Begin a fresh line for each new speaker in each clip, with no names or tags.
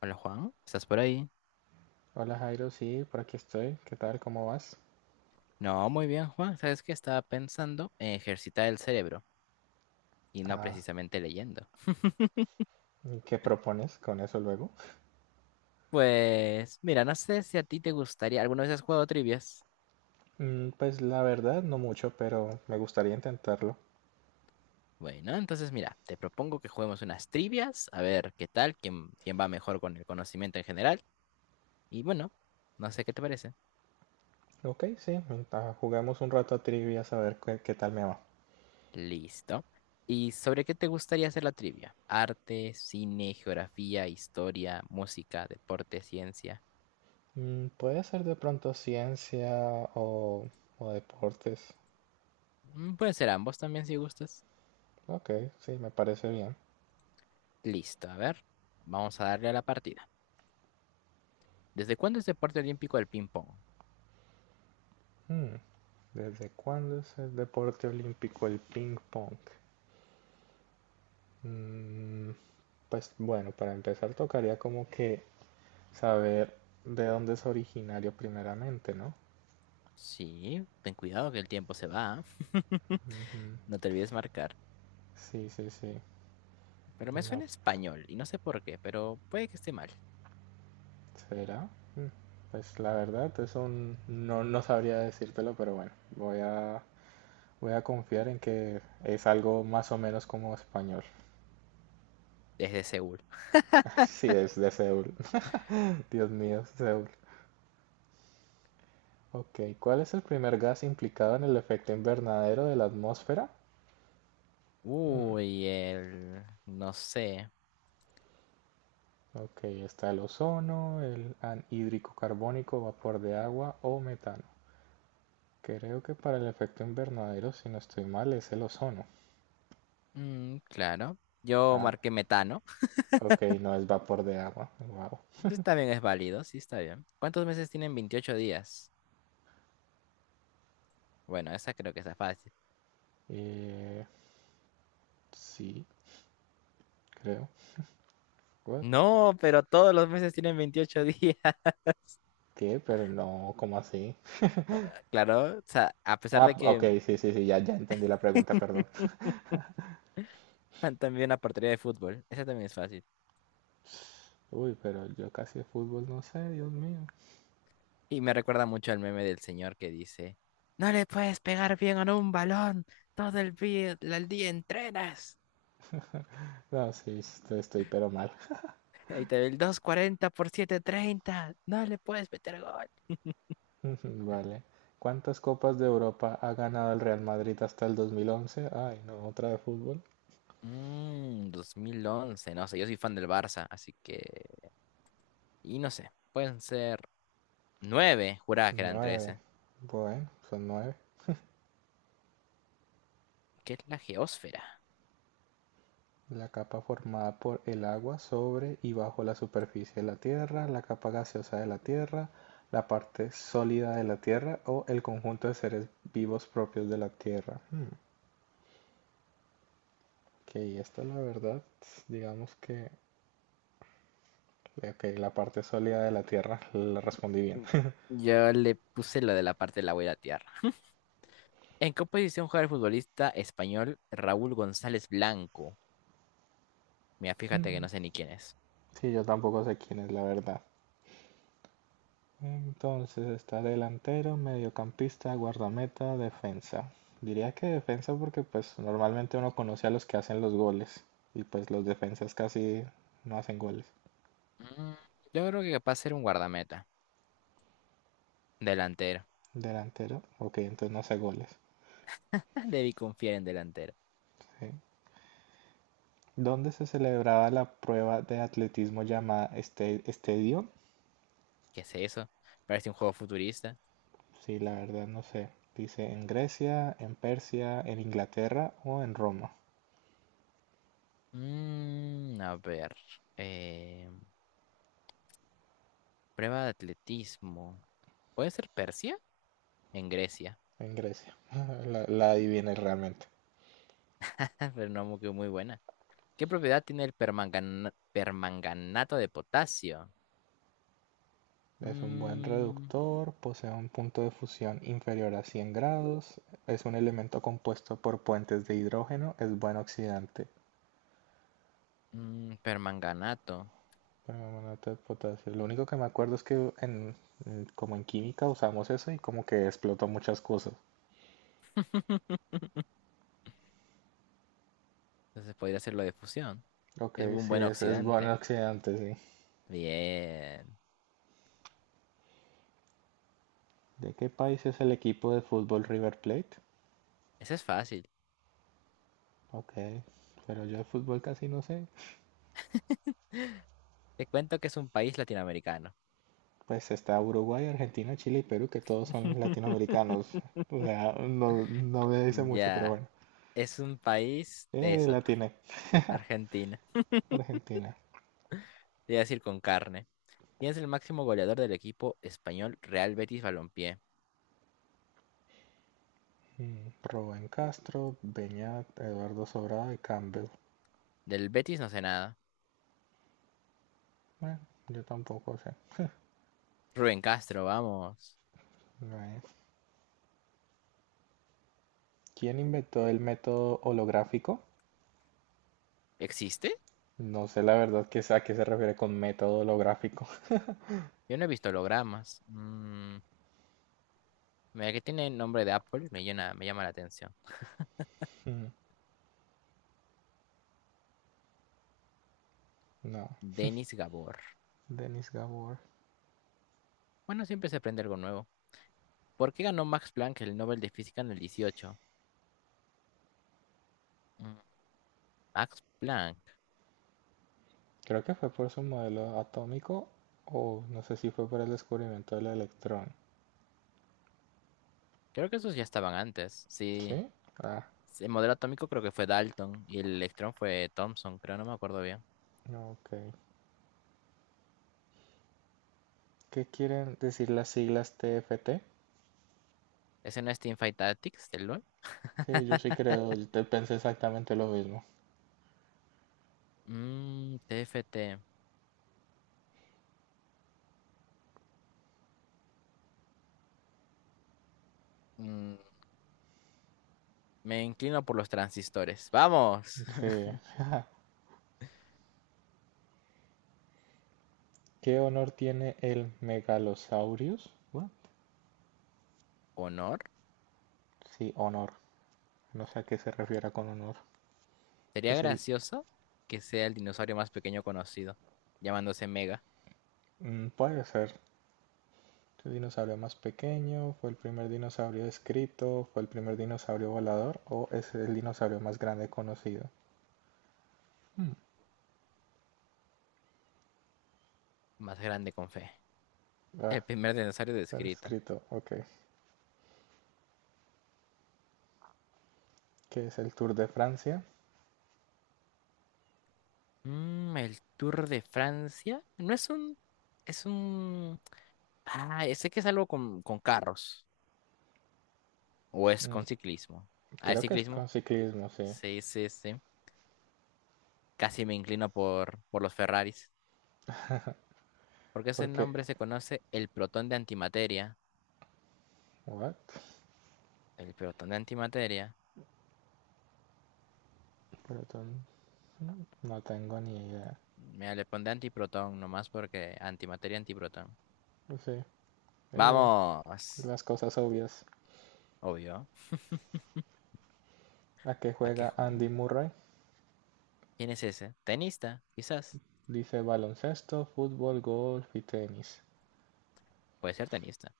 Hola Juan, ¿estás por ahí?
Hola Jairo, sí, por aquí estoy. ¿Qué tal? ¿Cómo vas?
No, muy bien Juan, ¿sabes que estaba pensando en ejercitar el cerebro y no
Ah,
precisamente leyendo?
¿y qué propones con eso luego?
Pues mira, no sé si a ti te gustaría, ¿alguna vez has jugado trivias?
Pues la verdad, no mucho, pero me gustaría intentarlo.
Bueno, entonces mira, te propongo que juguemos unas trivias, a ver qué tal, quién va mejor con el conocimiento en general. Y bueno, no sé qué te parece.
Ok, sí, juguemos un rato a trivia a ver qué tal me va.
Listo. ¿Y sobre qué te gustaría hacer la trivia? Arte, cine, geografía, historia, música, deporte, ciencia.
Puede ser de pronto ciencia o, o deportes.
Puede ser ambos también si gustas.
Ok, sí, me parece bien.
Listo, a ver. Vamos a darle a la partida. ¿Desde cuándo es deporte olímpico el ping-pong?
Mm, ¿desde cuándo es el deporte olímpico el ping pong? Mm, pues bueno, para empezar tocaría como que saber de dónde es originario primeramente, ¿no?
Sí, ten cuidado que el tiempo se va. ¿Ah?
Ujú.
No te olvides marcar.
Sí, sí, sí.
Pero me
No,
suena español y no sé por qué, pero puede que esté mal.
¿será? Mm, Pues la verdad, eso no sabría decírtelo, pero bueno, voy a, voy a confiar en que es algo más o menos como español.
Desde Seúl.
Sí, es de Seúl. Dios mío, Seúl. Ok, ¿cuál es el primer gas implicado en el efecto invernadero de la atmósfera? Mm,
Uy, el... no sé.
ok, está el ozono, el anhídrico carbónico, vapor de agua o metano. Creo que para el efecto invernadero, si no estoy mal, es el ozono.
Mm, claro. Yo
Ah,
marqué metano.
ok, no es vapor de agua. Wow.
Entonces también es válido, sí, está bien. ¿Cuántos meses tienen 28 días? Bueno, esa creo que está fácil.
Eh, sí, creo. What?
No, pero todos los meses tienen 28 días.
¿Qué? Pero no, ¿cómo así?
Claro, o sea, a pesar
Ah,
de
ok,
que
sí, sí, sí, ya, ya entendí la pregunta, perdón.
también una portería de fútbol. Esa también es fácil.
Uy, pero yo casi de fútbol no sé, Dios mío.
Y me recuerda mucho al meme del señor que dice, no le puedes pegar bien a un balón, todo el día entrenas.
No, sí, estoy pero mal.
Ahí te ve el 240 por 730, no le puedes meter gol.
Vale. ¿Cuántas copas de Europa ha ganado el Real Madrid hasta el 2011? Ay, no, otra de fútbol.
2011 no sé, yo soy fan del Barça, así que... y no sé, pueden ser nueve, juraba que eran
Nueve.
trece.
Bueno, son nueve.
¿Qué es la geósfera?
La capa formada por el agua sobre y bajo la superficie de la Tierra, la capa gaseosa de la Tierra, la parte sólida de la Tierra o el conjunto de seres vivos propios de la Tierra. Ok, esta la verdad, digamos que okay la parte sólida de la Tierra la respondí bien.
Mm, Yo le puse lo de la parte de la, voy a latear. ¿En qué posición juega el futbolista español Raúl González Blanco? Mira, fíjate que no sé ni quién es.
Sí, yo tampoco sé quién es la verdad. Entonces está delantero, mediocampista, guardameta, defensa. Diría que defensa porque pues normalmente uno conoce a los que hacen los goles y pues los defensas casi no hacen goles.
Mm, Yo creo que capaz ser un guardameta. Delantero.
Delantero, ok, entonces no hace goles.
Debí confiar en delantero.
Sí. ¿Dónde se celebraba la prueba de atletismo llamada este, estadio?
¿Qué es eso? Parece un juego futurista.
Sí, la verdad no sé. Dice en Grecia, en Persia, en Inglaterra o en Roma.
A ver. eh, Prueba de atletismo. ¿Puede ser Persia? En Grecia.
En Grecia. La adiviné realmente.
Pero no muy, que muy buena. ¿Qué propiedad tiene el permanganato de potasio?
Es un buen
Mm,
reductor, posee un punto de fusión inferior a 100 grados, es un elemento compuesto por puentes de hidrógeno, es buen oxidante.
Permanganato.
Permanganato de potasio. Lo único que me acuerdo es que en, como en química usamos eso y como que explotó muchas cosas.
Entonces podría hacerlo de fusión.
Ok,
Es un
sí,
buen
es buen
oxidante.
oxidante, sí.
Bien.
¿De qué país es el equipo de fútbol River Plate?
Ese es fácil.
Ok, pero yo de fútbol casi no sé.
Te cuento que es un país latinoamericano.
Pues está Uruguay, Argentina, Chile y Perú, que todos son latinoamericanos. O sea, no, no me dice mucho, pero
Ya.
bueno.
Es un país,
Eh,
eso,
Latina,
Argentina.
Argentina.
Te iba a decir con carne. ¿Quién es el máximo goleador del equipo español Real Betis Balompié?
Rubén Castro, Beñat, Eduardo Sobrado y Campbell.
Del Betis no sé nada.
Bueno, yo tampoco sé.
Rubén Castro, vamos.
No es. ¿Quién inventó el método holográfico?
¿Existe?
No sé la verdad que es- a qué se refiere con método holográfico.
Yo no he visto hologramas. Mira que tiene nombre de Apple, me llama la atención.
Mm, No,
Denis Gabor.
Denis Gabor.
Bueno, siempre se aprende algo nuevo. ¿Por qué ganó Max Planck el Nobel de Física en el 18? Mm, Max Planck.
Creo que fue por su modelo atómico o no sé si fue por el descubrimiento del electrón.
Creo que esos ya estaban antes. Sí.
¿Sí? Ah,
Sí, el modelo atómico creo que fue Dalton y el electrón fue Thomson, creo, no me acuerdo bien.
ok. ¿Qué quieren decir las siglas T F T?
¿Ese no es Teamfight Tactics del LoL?
Sí, yo sí creo, yo te pensé exactamente lo mismo.
TFT. Mm, me inclino por los transistores. ¡Vamos!
Sí. ¿Qué honor tiene el Megalosaurus? What?
¿Honor?
Sí, honor. No sé a qué se refiere con honor.
Sería
Es el...
gracioso que sea el dinosaurio más pequeño conocido, llamándose Mega,
Puede ser. El dinosaurio más pequeño, fue el primer dinosaurio escrito, fue el primer dinosaurio volador o es el dinosaurio más grande conocido. Hmm,
más grande con fe.
Ah,
El primer dinosaurio descrito.
escrito, ok. ¿Qué es el Tour de Francia?
El Tour de Francia. No es un. Es un. Ah, sé que es algo con, carros. O es
Mm,
con ciclismo. A ver,
creo que es
ciclismo.
con ciclismo, sí.
Sí, sí, sí. Casi me inclino por los Ferraris. Porque ese
Porque,
nombre se conoce el protón de antimateria.
what?
El protón de antimateria.
Pero no tengo ni idea.
Mira, le pondré antiprotón nomás porque antimateria, antiprotón.
Sí, eh,
Vamos.
las cosas obvias.
Obvio.
¿A qué
¿A qué
juega
juego?
Andy Murray?
¿Quién es ese? Tenista, quizás.
Dice baloncesto, fútbol, golf y tenis.
Puede ser tenista.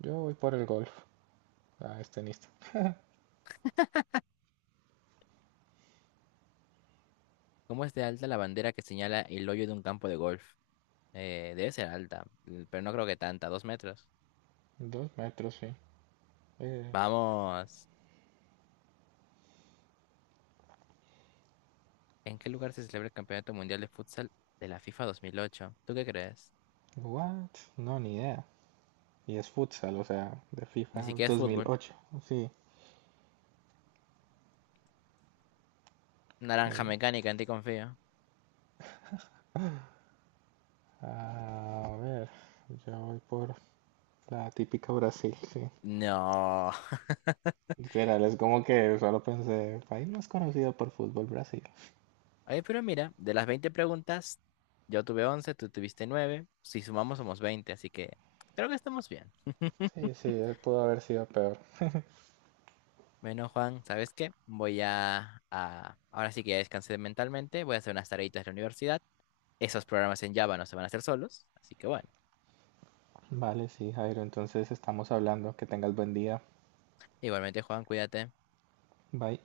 Yo voy por el golf. Ah, es tenista.
¿Cómo es de alta la bandera que señala el hoyo de un campo de golf? Debe ser alta, pero no creo que tanta, 2 metros.
2 metros, sí. Eh,
Vamos. ¿En qué lugar se celebra el Campeonato Mundial de Futsal de la FIFA 2008? ¿Tú qué crees?
what? No, ni idea. Y es futsal, o sea, de
Ni
FIFA
siquiera es fútbol.
2008. Sí,
Naranja
que...
mecánica, en ti confío.
A ver, yo voy por la típica Brasil, sí.
No.
Literal, es como que solo pensé, país más conocido por fútbol, Brasil.
Oye, pero mira, de las 20 preguntas, yo tuve 11, tú tuviste 9. Si sumamos somos 20, así que creo que estamos bien.
Sí, sí, pudo haber sido peor.
Bueno, Juan, ¿sabes qué? Ahora sí que ya descansé mentalmente, voy a hacer unas tareitas de la universidad, esos programas en Java no se van a hacer solos, así que bueno.
Vale, sí, Jairo, entonces estamos hablando. Que tengas buen día.
Igualmente, Juan, cuídate.
Bye.